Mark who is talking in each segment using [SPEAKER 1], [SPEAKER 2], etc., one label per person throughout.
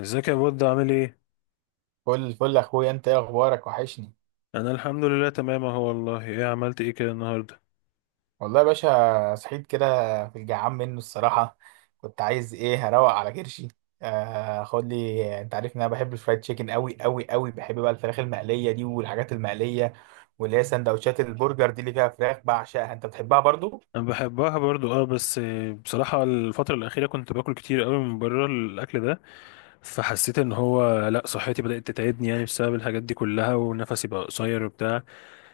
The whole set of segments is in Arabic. [SPEAKER 1] ازيك يا بود، عامل ايه؟
[SPEAKER 2] فل فل اخويا، انت ايه اخبارك؟ وحشني.
[SPEAKER 1] انا الحمد لله تمام اهو، والله ايه عملت ايه كده النهارده؟
[SPEAKER 2] والله يا باشا، صحيت كده في الجعان منه الصراحه. كنت عايز ايه، هروق على كرشي. خد لي، انت عارف ان انا بحب الفرايد تشيكن قوي قوي قوي. بحب بقى الفراخ المقليه دي والحاجات المقليه، واللي هي سندوتشات البرجر دي اللي فيها فراخ بعشقها. انت بتحبها برضو؟
[SPEAKER 1] انا بحبها برضو اه، بس بصراحه الفتره الاخيره كنت باكل كتير قوي من بره الاكل ده. فحسيت ان هو لا صحتي بدات تتعبني يعني بسبب الحاجات دي كلها، ونفسي بقى قصير وبتاع.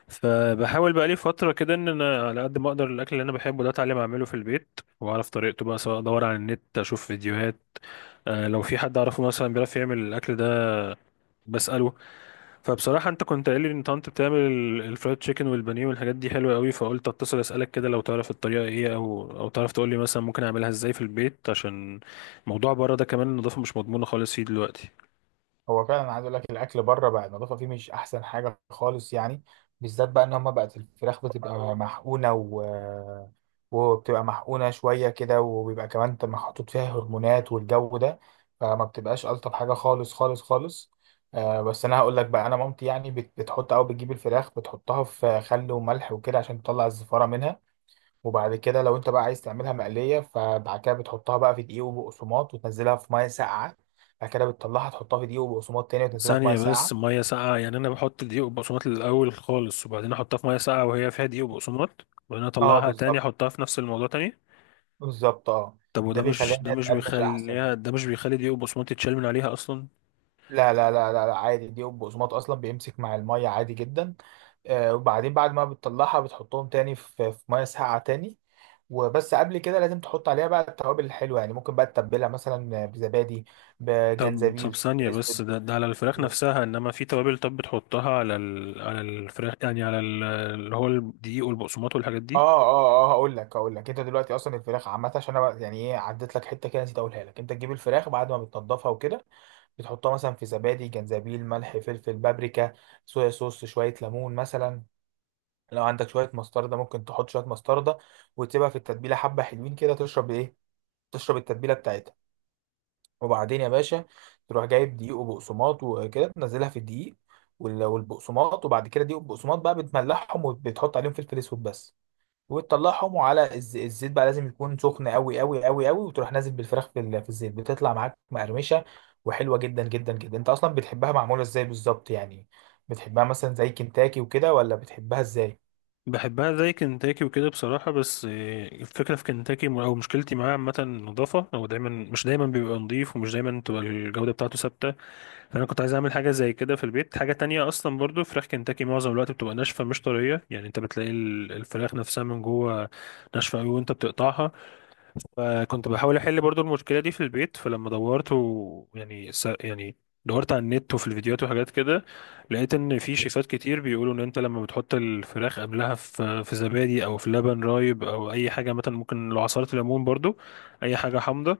[SPEAKER 1] فبحاول بقى لي فتره كده ان انا على قد ما اقدر، الاكل اللي انا بحبه ده اتعلم اعمله في البيت واعرف طريقته بقى، سواء ادور على النت اشوف فيديوهات. لو في حد اعرفه مثلا بيعرف يعمل الاكل ده بساله. فبصراحة انت كنت قايل لي ان انت بتعمل الفرايد تشيكن والبانيه والحاجات دي حلوة قوي، فقلت اتصل اسألك كده لو تعرف الطريقة ايه، او تعرف تقول لي مثلا ممكن اعملها ازاي في البيت، عشان موضوع بره ده كمان النظافة مش مضمونة خالص فيه دلوقتي.
[SPEAKER 2] هو فعلا، عايز اقول لك الاكل بره بقى النظافه فيه مش احسن حاجه خالص يعني. بالذات بقى ان هم بقت الفراخ بتبقى محقونه وبتبقى محقونه شويه كده، وبيبقى كمان محطوط فيها هرمونات والجو ده. فما بتبقاش الطف حاجه خالص خالص خالص. آه بس انا هقول لك بقى، انا مامتي يعني بتحط او بتجيب الفراخ، بتحطها في خل وملح وكده عشان تطلع الزفاره منها. وبعد كده لو انت بقى عايز تعملها مقليه، فبعد كده بتحطها بقى في دقيق وبقسماط وتنزلها في ميه ساقعه. بعد كده بتطلعها تحطها في دقيق وبقسماط تاني وتنزلها في ميه
[SPEAKER 1] ثانية بس،
[SPEAKER 2] ساقعه.
[SPEAKER 1] مية ساقعة؟ يعني انا بحط دقيق وبقسماط الاول خالص وبعدين احطها في مية ساقعة وهي فيها دقيق وبقسماط، وبعدين
[SPEAKER 2] اه
[SPEAKER 1] اطلعها تاني
[SPEAKER 2] بالظبط.
[SPEAKER 1] احطها في نفس الموضوع تاني؟
[SPEAKER 2] بالظبط اه.
[SPEAKER 1] طب
[SPEAKER 2] ده
[SPEAKER 1] وده
[SPEAKER 2] بيخليها
[SPEAKER 1] مش، ده
[SPEAKER 2] انها
[SPEAKER 1] مش
[SPEAKER 2] تقرمش احسن.
[SPEAKER 1] بيخليها، ده مش بيخلي دقيق وبقسماط يتشال من عليها اصلا؟
[SPEAKER 2] لا لا لا لا, لا، عادي. الدقيق والبقسماط اصلا بيمسك مع الميه عادي جدا. آه، وبعدين بعد ما بتطلعها بتحطهم تاني في ميه ساقعه تاني. وبس قبل كده لازم تحط عليها بقى التوابل الحلوه، يعني ممكن بقى تتبلها مثلا بزبادي،
[SPEAKER 1] طب
[SPEAKER 2] بجنزبيل،
[SPEAKER 1] طب ثانية
[SPEAKER 2] فلفل
[SPEAKER 1] بس،
[SPEAKER 2] اسود.
[SPEAKER 1] ده على الفراخ نفسها، انما في توابل؟ طب بتحطها على على الفراخ يعني على اللي هو الدقيق والبقسماط والحاجات
[SPEAKER 2] اه
[SPEAKER 1] دي؟
[SPEAKER 2] اه اه، هقول لك انت دلوقتي. اصلا الفراخ عامه عشان انا يعني ايه، عديت لك حته كده نسيت اقولها لك. انت تجيب الفراخ بعد ما بتنضفها وكده، بتحطها مثلا في زبادي، جنزبيل، ملح، فلفل، بابريكا، صويا صوص، شويه ليمون مثلا. لو عندك شويه مستردة، ممكن تحط شويه مستردة وتسيبها في التتبيله حبه حلوين كده. تشرب ايه؟ تشرب التتبيله بتاعتها. وبعدين يا باشا، تروح جايب دقيق وبقسماط وكده، تنزلها في الدقيق والبقسماط، وبعد كده دقيق وبقسماط بقى بتملحهم وبتحط عليهم فلفل اسود بس، وتطلعهم على الزيت. بقى لازم يكون سخن قوي قوي قوي قوي، وتروح نازل بالفراخ في الزيت، بتطلع معاك مقرمشه وحلوه جدا جدا جدا. انت اصلا بتحبها معموله ازاي بالظبط يعني؟ بتحبها مثلا زي كنتاكي وكده، ولا بتحبها ازاي؟
[SPEAKER 1] بحبها زي كنتاكي وكده بصراحة، بس الفكرة في كنتاكي او مشكلتي معاه عامة النظافة، هو دايما مش دايما بيبقى نظيف، ومش دايما تبقى الجودة بتاعته ثابتة. فانا كنت عايز اعمل حاجة زي كده في البيت، حاجة تانية اصلا. برضو فراخ كنتاكي معظم الوقت بتبقى ناشفة مش طرية، يعني انت بتلاقي الفراخ نفسها من جوه ناشفة قوي وانت بتقطعها. فكنت بحاول احل برضو المشكله دي في البيت، فلما دورت و... يعني س... يعني دورت على النت وفي الفيديوهات وحاجات كده. لقيت ان في شيفات كتير بيقولوا ان انت لما بتحط الفراخ قبلها في زبادي او في لبن رايب او اي حاجه، مثلا ممكن لو عصاره ليمون برضو، اي حاجه حامضه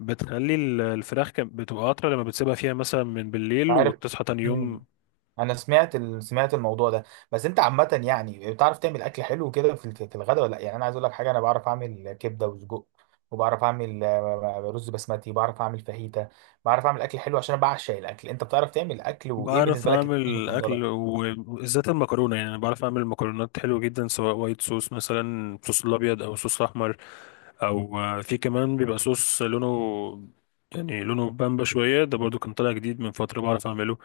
[SPEAKER 1] بتخلي الفراخ بتبقى اطرى لما بتسيبها فيها مثلا من بالليل
[SPEAKER 2] عارف.
[SPEAKER 1] وتصحى تاني
[SPEAKER 2] مم.
[SPEAKER 1] يوم.
[SPEAKER 2] انا سمعت سمعت الموضوع ده. بس انت عامه يعني بتعرف تعمل اكل حلو كده في الغداء ولا لا؟ يعني انا عايز اقول لك حاجه، انا بعرف اعمل كبده وسجق، وبعرف اعمل رز بسمتي، بعرف اعمل فاهيتا. بعرف اعمل اكل حلو عشان انا بعشق الاكل. انت بتعرف تعمل اكل؟ وايه
[SPEAKER 1] بعرف
[SPEAKER 2] بالنسبه لك الاكل
[SPEAKER 1] اعمل
[SPEAKER 2] المفضله؟
[SPEAKER 1] اكل وبالذات المكرونه، يعني انا بعرف اعمل مكرونات حلوه جدا، سواء وايت صوص مثلا، صوص الابيض او صوص احمر، او في كمان بيبقى صوص لونه، يعني لونه بامبا شويه، ده برضو كان طالع جديد من فتره بعرف اعمله.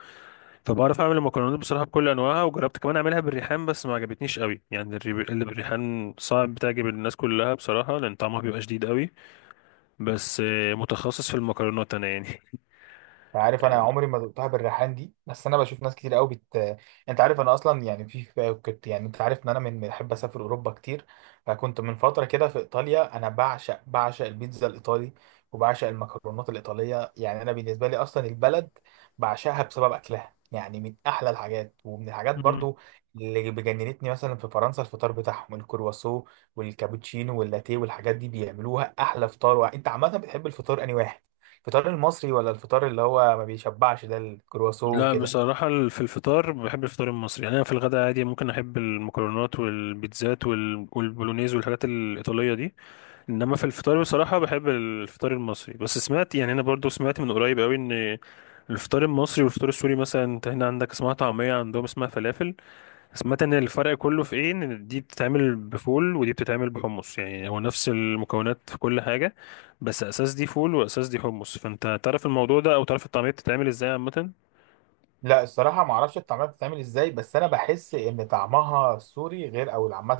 [SPEAKER 1] فبعرف اعمل المكرونات بصراحه بكل انواعها، وجربت كمان اعملها بالريحان بس ما عجبتنيش قوي، يعني اللي بالريحان صعب تعجب الناس كلها بصراحه، لان طعمها بيبقى شديد قوي. بس متخصص في المكرونات انا يعني.
[SPEAKER 2] عارف، انا عمري ما دقتها بالريحان دي، بس انا بشوف ناس كتير قوي بت. انت عارف انا اصلا يعني كنت يعني، انت عارف ان انا من بحب اسافر اوروبا كتير، فكنت من فتره كده في ايطاليا. انا بعشق بعشق البيتزا الايطالي وبعشق المكرونات الايطاليه، يعني انا بالنسبه لي اصلا البلد بعشقها بسبب اكلها. يعني من احلى الحاجات، ومن الحاجات
[SPEAKER 1] مم.
[SPEAKER 2] برضو اللي بجننتني مثلا في فرنسا الفطار بتاعهم، الكرواسو والكابتشينو واللاتيه والحاجات دي بيعملوها احلى فطار. انت عامه بتحب الفطار انهي واحد؟ الفطار المصري، ولا الفطار اللي هو ما بيشبعش ده الكرواسون
[SPEAKER 1] لا
[SPEAKER 2] وكده؟
[SPEAKER 1] بصراحة، في الفطار بحب الفطار المصري، يعني أنا في الغداء عادي ممكن أحب المكرونات والبيتزات والبولونيز والحاجات الإيطالية دي. انما في الفطار بصراحة بحب الفطار المصري، بس سمعت يعني انا برضو سمعت من قريب قوي ان الفطار المصري والفطار السوري، مثلا انت هنا عندك اسمها طعمية، عندهم اسمها فلافل. سمعت ان الفرق كله في ايه، ان دي بتتعمل بفول ودي بتتعمل بحمص، يعني هو نفس المكونات في كل حاجة بس اساس دي فول واساس دي حمص. فانت تعرف الموضوع ده، او تعرف الطعمية بتتعمل ازاي عامة؟
[SPEAKER 2] لا الصراحه ما اعرفش الطعميه بتتعمل ازاي، بس انا بحس ان طعمها السوري غير. او عامه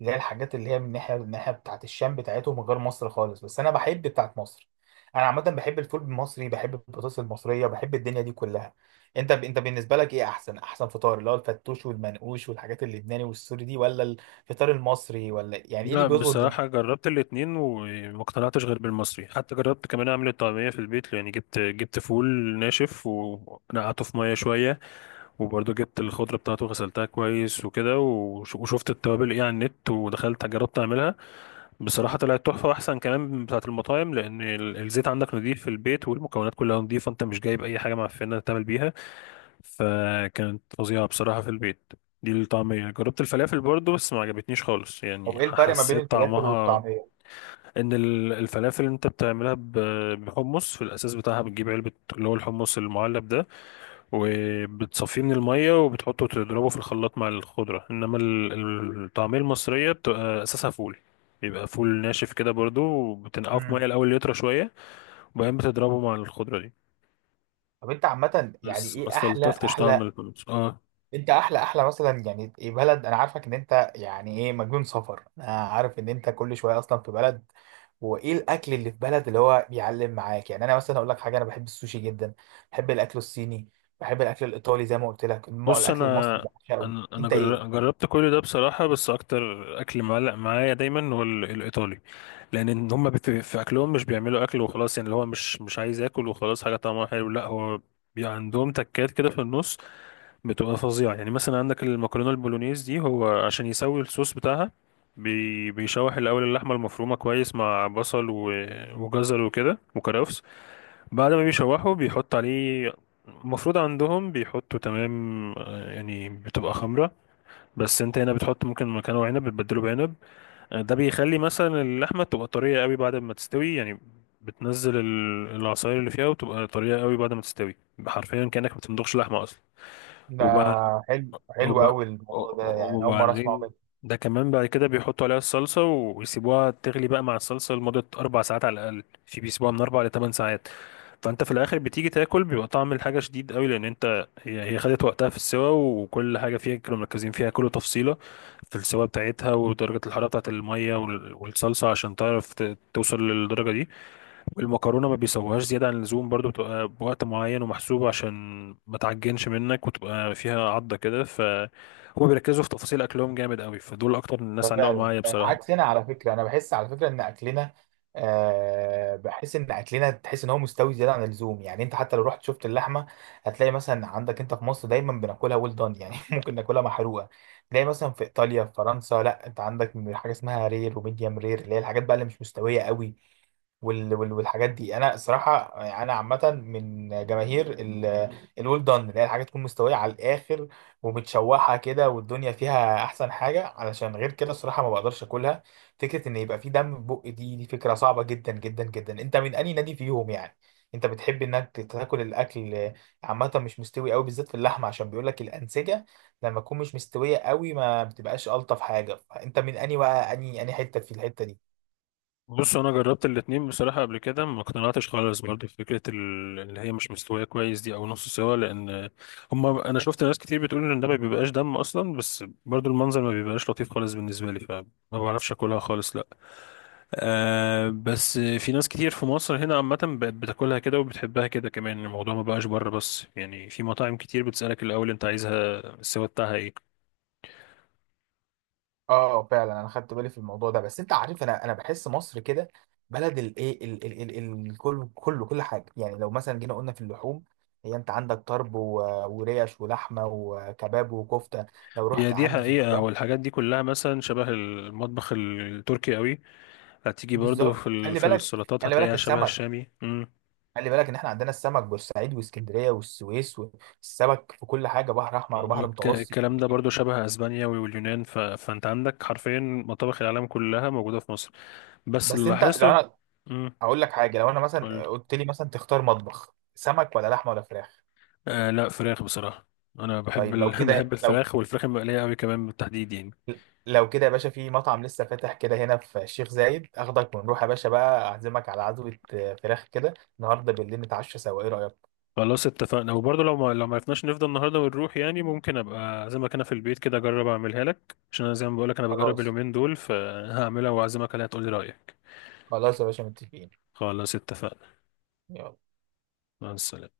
[SPEAKER 2] اللي هي الحاجات اللي هي من الناحيه بتاعت الشام بتاعتهم غير مصر خالص، بس انا بحب بتاعت مصر. انا عامه بحب الفول المصري، بحب البطاطس المصريه، بحب الدنيا دي كلها. انت بالنسبه لك ايه احسن احسن فطار؟ اللي هو الفتوش والمنقوش والحاجات اللبناني والسوري دي، ولا الفطار المصري؟ ولا يعني ايه اللي
[SPEAKER 1] لا
[SPEAKER 2] بيظبط
[SPEAKER 1] بصراحة
[SPEAKER 2] دماغك؟
[SPEAKER 1] جربت الاتنين وما اقتنعتش غير بالمصري، حتى جربت كمان اعمل الطعمية في البيت، يعني جبت فول ناشف ونقعته في مية شوية. وبرضه جبت الخضرة بتاعته غسلتها كويس وكده، وشفت التوابل ايه على النت، ودخلت جربت اعملها. بصراحة طلعت تحفة، واحسن كمان من بتاعة المطاعم، لان الزيت عندك نضيف في البيت، والمكونات كلها نضيفة، انت مش جايب اي حاجة معفنة تعمل بيها. فكانت فظيعة بصراحة في البيت دي الطعمية. جربت الفلافل برضه بس ما عجبتنيش خالص، يعني
[SPEAKER 2] او ايه الفرق ما بين
[SPEAKER 1] حسيت
[SPEAKER 2] الفلافل
[SPEAKER 1] طعمها،
[SPEAKER 2] والطعميه؟
[SPEAKER 1] ان الفلافل انت بتعملها بحمص في الاساس بتاعها، بتجيب علبة اللي هو الحمص المعلب ده، وبتصفيه من المية وبتحطه تضربه في الخلاط مع الخضرة، انما الطعمية المصرية بتبقى اساسها فول. بيبقى فول ناشف كده برضو، وبتنقعه في مية الاول يطرى شوية، وبعدين بتضربه مع الخضرة دي.
[SPEAKER 2] طب انت عامة يعني
[SPEAKER 1] بس ما
[SPEAKER 2] ايه احلى
[SPEAKER 1] استلطفتش طعم
[SPEAKER 2] احلى،
[SPEAKER 1] البطاطس اه.
[SPEAKER 2] انت احلى احلى مثلا يعني ايه بلد؟ انا عارفك ان انت يعني ايه مجنون سفر، انا عارف ان انت كل شوية اصلا في بلد. وايه الاكل اللي في بلد اللي هو بيعلم معاك؟ يعني انا مثلا اقول لك حاجة، انا بحب السوشي جدا، بحب الاكل الصيني، بحب الاكل الايطالي. زي ما قلت لك
[SPEAKER 1] بص
[SPEAKER 2] الاكل المصري
[SPEAKER 1] انا
[SPEAKER 2] بعشقه.
[SPEAKER 1] انا انا
[SPEAKER 2] انت ايه؟
[SPEAKER 1] جر- جربت كل ده بصراحة، بس اكتر اكل معلق معايا دايما هو الايطالي. لان إن هما في اكلهم مش بيعملوا اكل وخلاص، يعني اللي هو مش عايز اكل وخلاص حاجة طعمها حلو، لا هو عندهم تكات كده في النص بتبقى فظيعة. يعني مثلا عندك المكرونة البولونيز دي، هو عشان يسوي الصوص بتاعها بيشوح الأول اللحمة المفرومة كويس مع بصل وجزر وكده وكرفس. بعد ما بيشوحه بيحط عليه المفروض عندهم بيحطوا تمام، يعني بتبقى خمرة، بس انت هنا بتحط ممكن مكانه عنب، بتبدله بعنب. ده بيخلي مثلا اللحمة تبقى طرية قوي بعد ما تستوي، يعني بتنزل العصاير اللي فيها وتبقى طرية قوي بعد ما تستوي. حرفيا كأنك ما بتمضغش لحمة
[SPEAKER 2] ده
[SPEAKER 1] أصلا.
[SPEAKER 2] حلو حلو
[SPEAKER 1] وب...
[SPEAKER 2] قوي الموضوع ده، يعني اول مرة اسمعه.
[SPEAKER 1] وبعدين ده كمان بعد كده بيحطوا عليها الصلصة ويسيبوها تغلي بقى مع الصلصة لمدة 4 ساعات على الأقل، في بيسيبوها من 4 ل 8 ساعات. فأنت في الآخر بتيجي تاكل بيبقى طعم الحاجة شديد قوي، لأن أنت هي خدت وقتها في السوا، وكل حاجة فيها كانوا مركزين فيها كل تفصيلة في السوا بتاعتها ودرجة الحرارة بتاعت المية والصلصة، عشان تعرف توصل للدرجة دي. والمكرونه ما بيسووهاش زياده عن اللزوم برضو، بتبقى بوقت معين ومحسوب عشان ما تعجنش منك وتبقى فيها عضه كده. فهما بيركزوا في تفاصيل اكلهم جامد قوي، فدول اكتر الناس علقوا
[SPEAKER 2] فعلا
[SPEAKER 1] معايا بصراحه.
[SPEAKER 2] عكسنا على فكره. انا بحس على فكره ان اكلنا، بحس ان اكلنا، تحس ان هو مستوي زياده عن اللزوم. يعني انت حتى لو رحت شفت اللحمه، هتلاقي مثلا عندك انت في مصر دايما بناكلها ويل دان يعني ممكن ناكلها محروقه. تلاقي مثلا في ايطاليا، في فرنسا، لا، انت عندك حاجه اسمها رير وميديم رير اللي هي الحاجات بقى اللي مش مستويه قوي والحاجات دي. انا الصراحه يعني انا عامه من جماهير الويل دان، اللي هي الحاجه تكون مستويه على الاخر ومتشوحه كده والدنيا فيها، احسن حاجه، علشان غير كده الصراحه ما بقدرش اكلها. فكره ان يبقى في دم، في بق، دي فكره صعبه جدا جدا جدا. انت من اي نادي فيهم يعني؟ انت بتحب انك تاكل الاكل عامه مش مستوي قوي، بالذات في اللحمه، عشان بيقول لك الانسجه لما تكون مش مستويه قوي ما بتبقاش الطف حاجه. فانت من اني بقى، اني حته في الحته دي؟
[SPEAKER 1] بص انا جربت الاتنين بصراحه قبل كده، ما اقتنعتش خالص برضو في فكره اللي هي مش مستويه كويس دي، او نص سوا، لان انا شفت ناس كتير بتقول ان ده ما بيبقاش دم اصلا، بس برضو المنظر ما بيبقاش لطيف خالص بالنسبه لي، فما بعرفش اكلها خالص لا. بس في ناس كتير في مصر هنا عامة بقت بتاكلها كده وبتحبها كده كمان. الموضوع ما بقاش بره بس يعني، في مطاعم كتير بتسألك الأول أنت عايزها السوا بتاعها إيه.
[SPEAKER 2] اه فعلا، انا خدت بالي في الموضوع ده. بس انت عارف، انا بحس مصر كده بلد الايه الكل كله، كل حاجه. يعني لو مثلا جينا قلنا في اللحوم، هي انت عندك طرب وريش ولحمه وكباب وكفته. لو
[SPEAKER 1] هي
[SPEAKER 2] رحت
[SPEAKER 1] دي
[SPEAKER 2] عند في
[SPEAKER 1] حقيقة،
[SPEAKER 2] الفراخ.
[SPEAKER 1] هو الحاجات دي كلها مثلا شبه المطبخ التركي قوي. هتيجي برضو
[SPEAKER 2] بالظبط. خلي
[SPEAKER 1] في
[SPEAKER 2] بالك،
[SPEAKER 1] السلطات
[SPEAKER 2] خلي بالك
[SPEAKER 1] هتلاقيها شبه
[SPEAKER 2] السمك.
[SPEAKER 1] الشامي. مم.
[SPEAKER 2] خلي بالك ان احنا عندنا السمك بورسعيد واسكندريه والسويس، والسمك في كل حاجه بحر احمر وبحر متوسط.
[SPEAKER 1] الكلام ده برضو شبه اسبانيا واليونان، فانت عندك حرفيا مطابخ العالم كلها موجودة في مصر. بس
[SPEAKER 2] بس
[SPEAKER 1] اللي
[SPEAKER 2] انت، لو
[SPEAKER 1] لاحظته،
[SPEAKER 2] انا
[SPEAKER 1] مم.
[SPEAKER 2] اقول لك حاجه، لو انا مثلا قلت لي مثلا تختار مطبخ سمك ولا لحمه ولا فراخ؟
[SPEAKER 1] آه، لا، فراخ بصراحة. أنا بحب
[SPEAKER 2] طيب لو كده،
[SPEAKER 1] بحب
[SPEAKER 2] لو
[SPEAKER 1] الفراخ والفراخ المقلية أوي كمان بالتحديد يعني.
[SPEAKER 2] لو كده يا باشا، في مطعم لسه فاتح كده هنا في الشيخ زايد، اخدك ونروح يا باشا بقى. اعزمك على عزوة فراخ كده النهارده بالليل، نتعشى سوا. ايه رأيك؟
[SPEAKER 1] خلاص اتفقنا، وبرضه لو ما عرفناش نفضل النهاردة ونروح يعني، ممكن أبقى أعزمك أنا في البيت كده أجرب أعملها لك، عشان أنا زي ما بقولك أنا بجرب
[SPEAKER 2] خلاص.
[SPEAKER 1] اليومين دول، فهعملها وأعزمك عليها تقولي رأيك.
[SPEAKER 2] خلاص يا باشا متفقين.
[SPEAKER 1] خلاص اتفقنا.
[SPEAKER 2] يلا.
[SPEAKER 1] مع السلامة.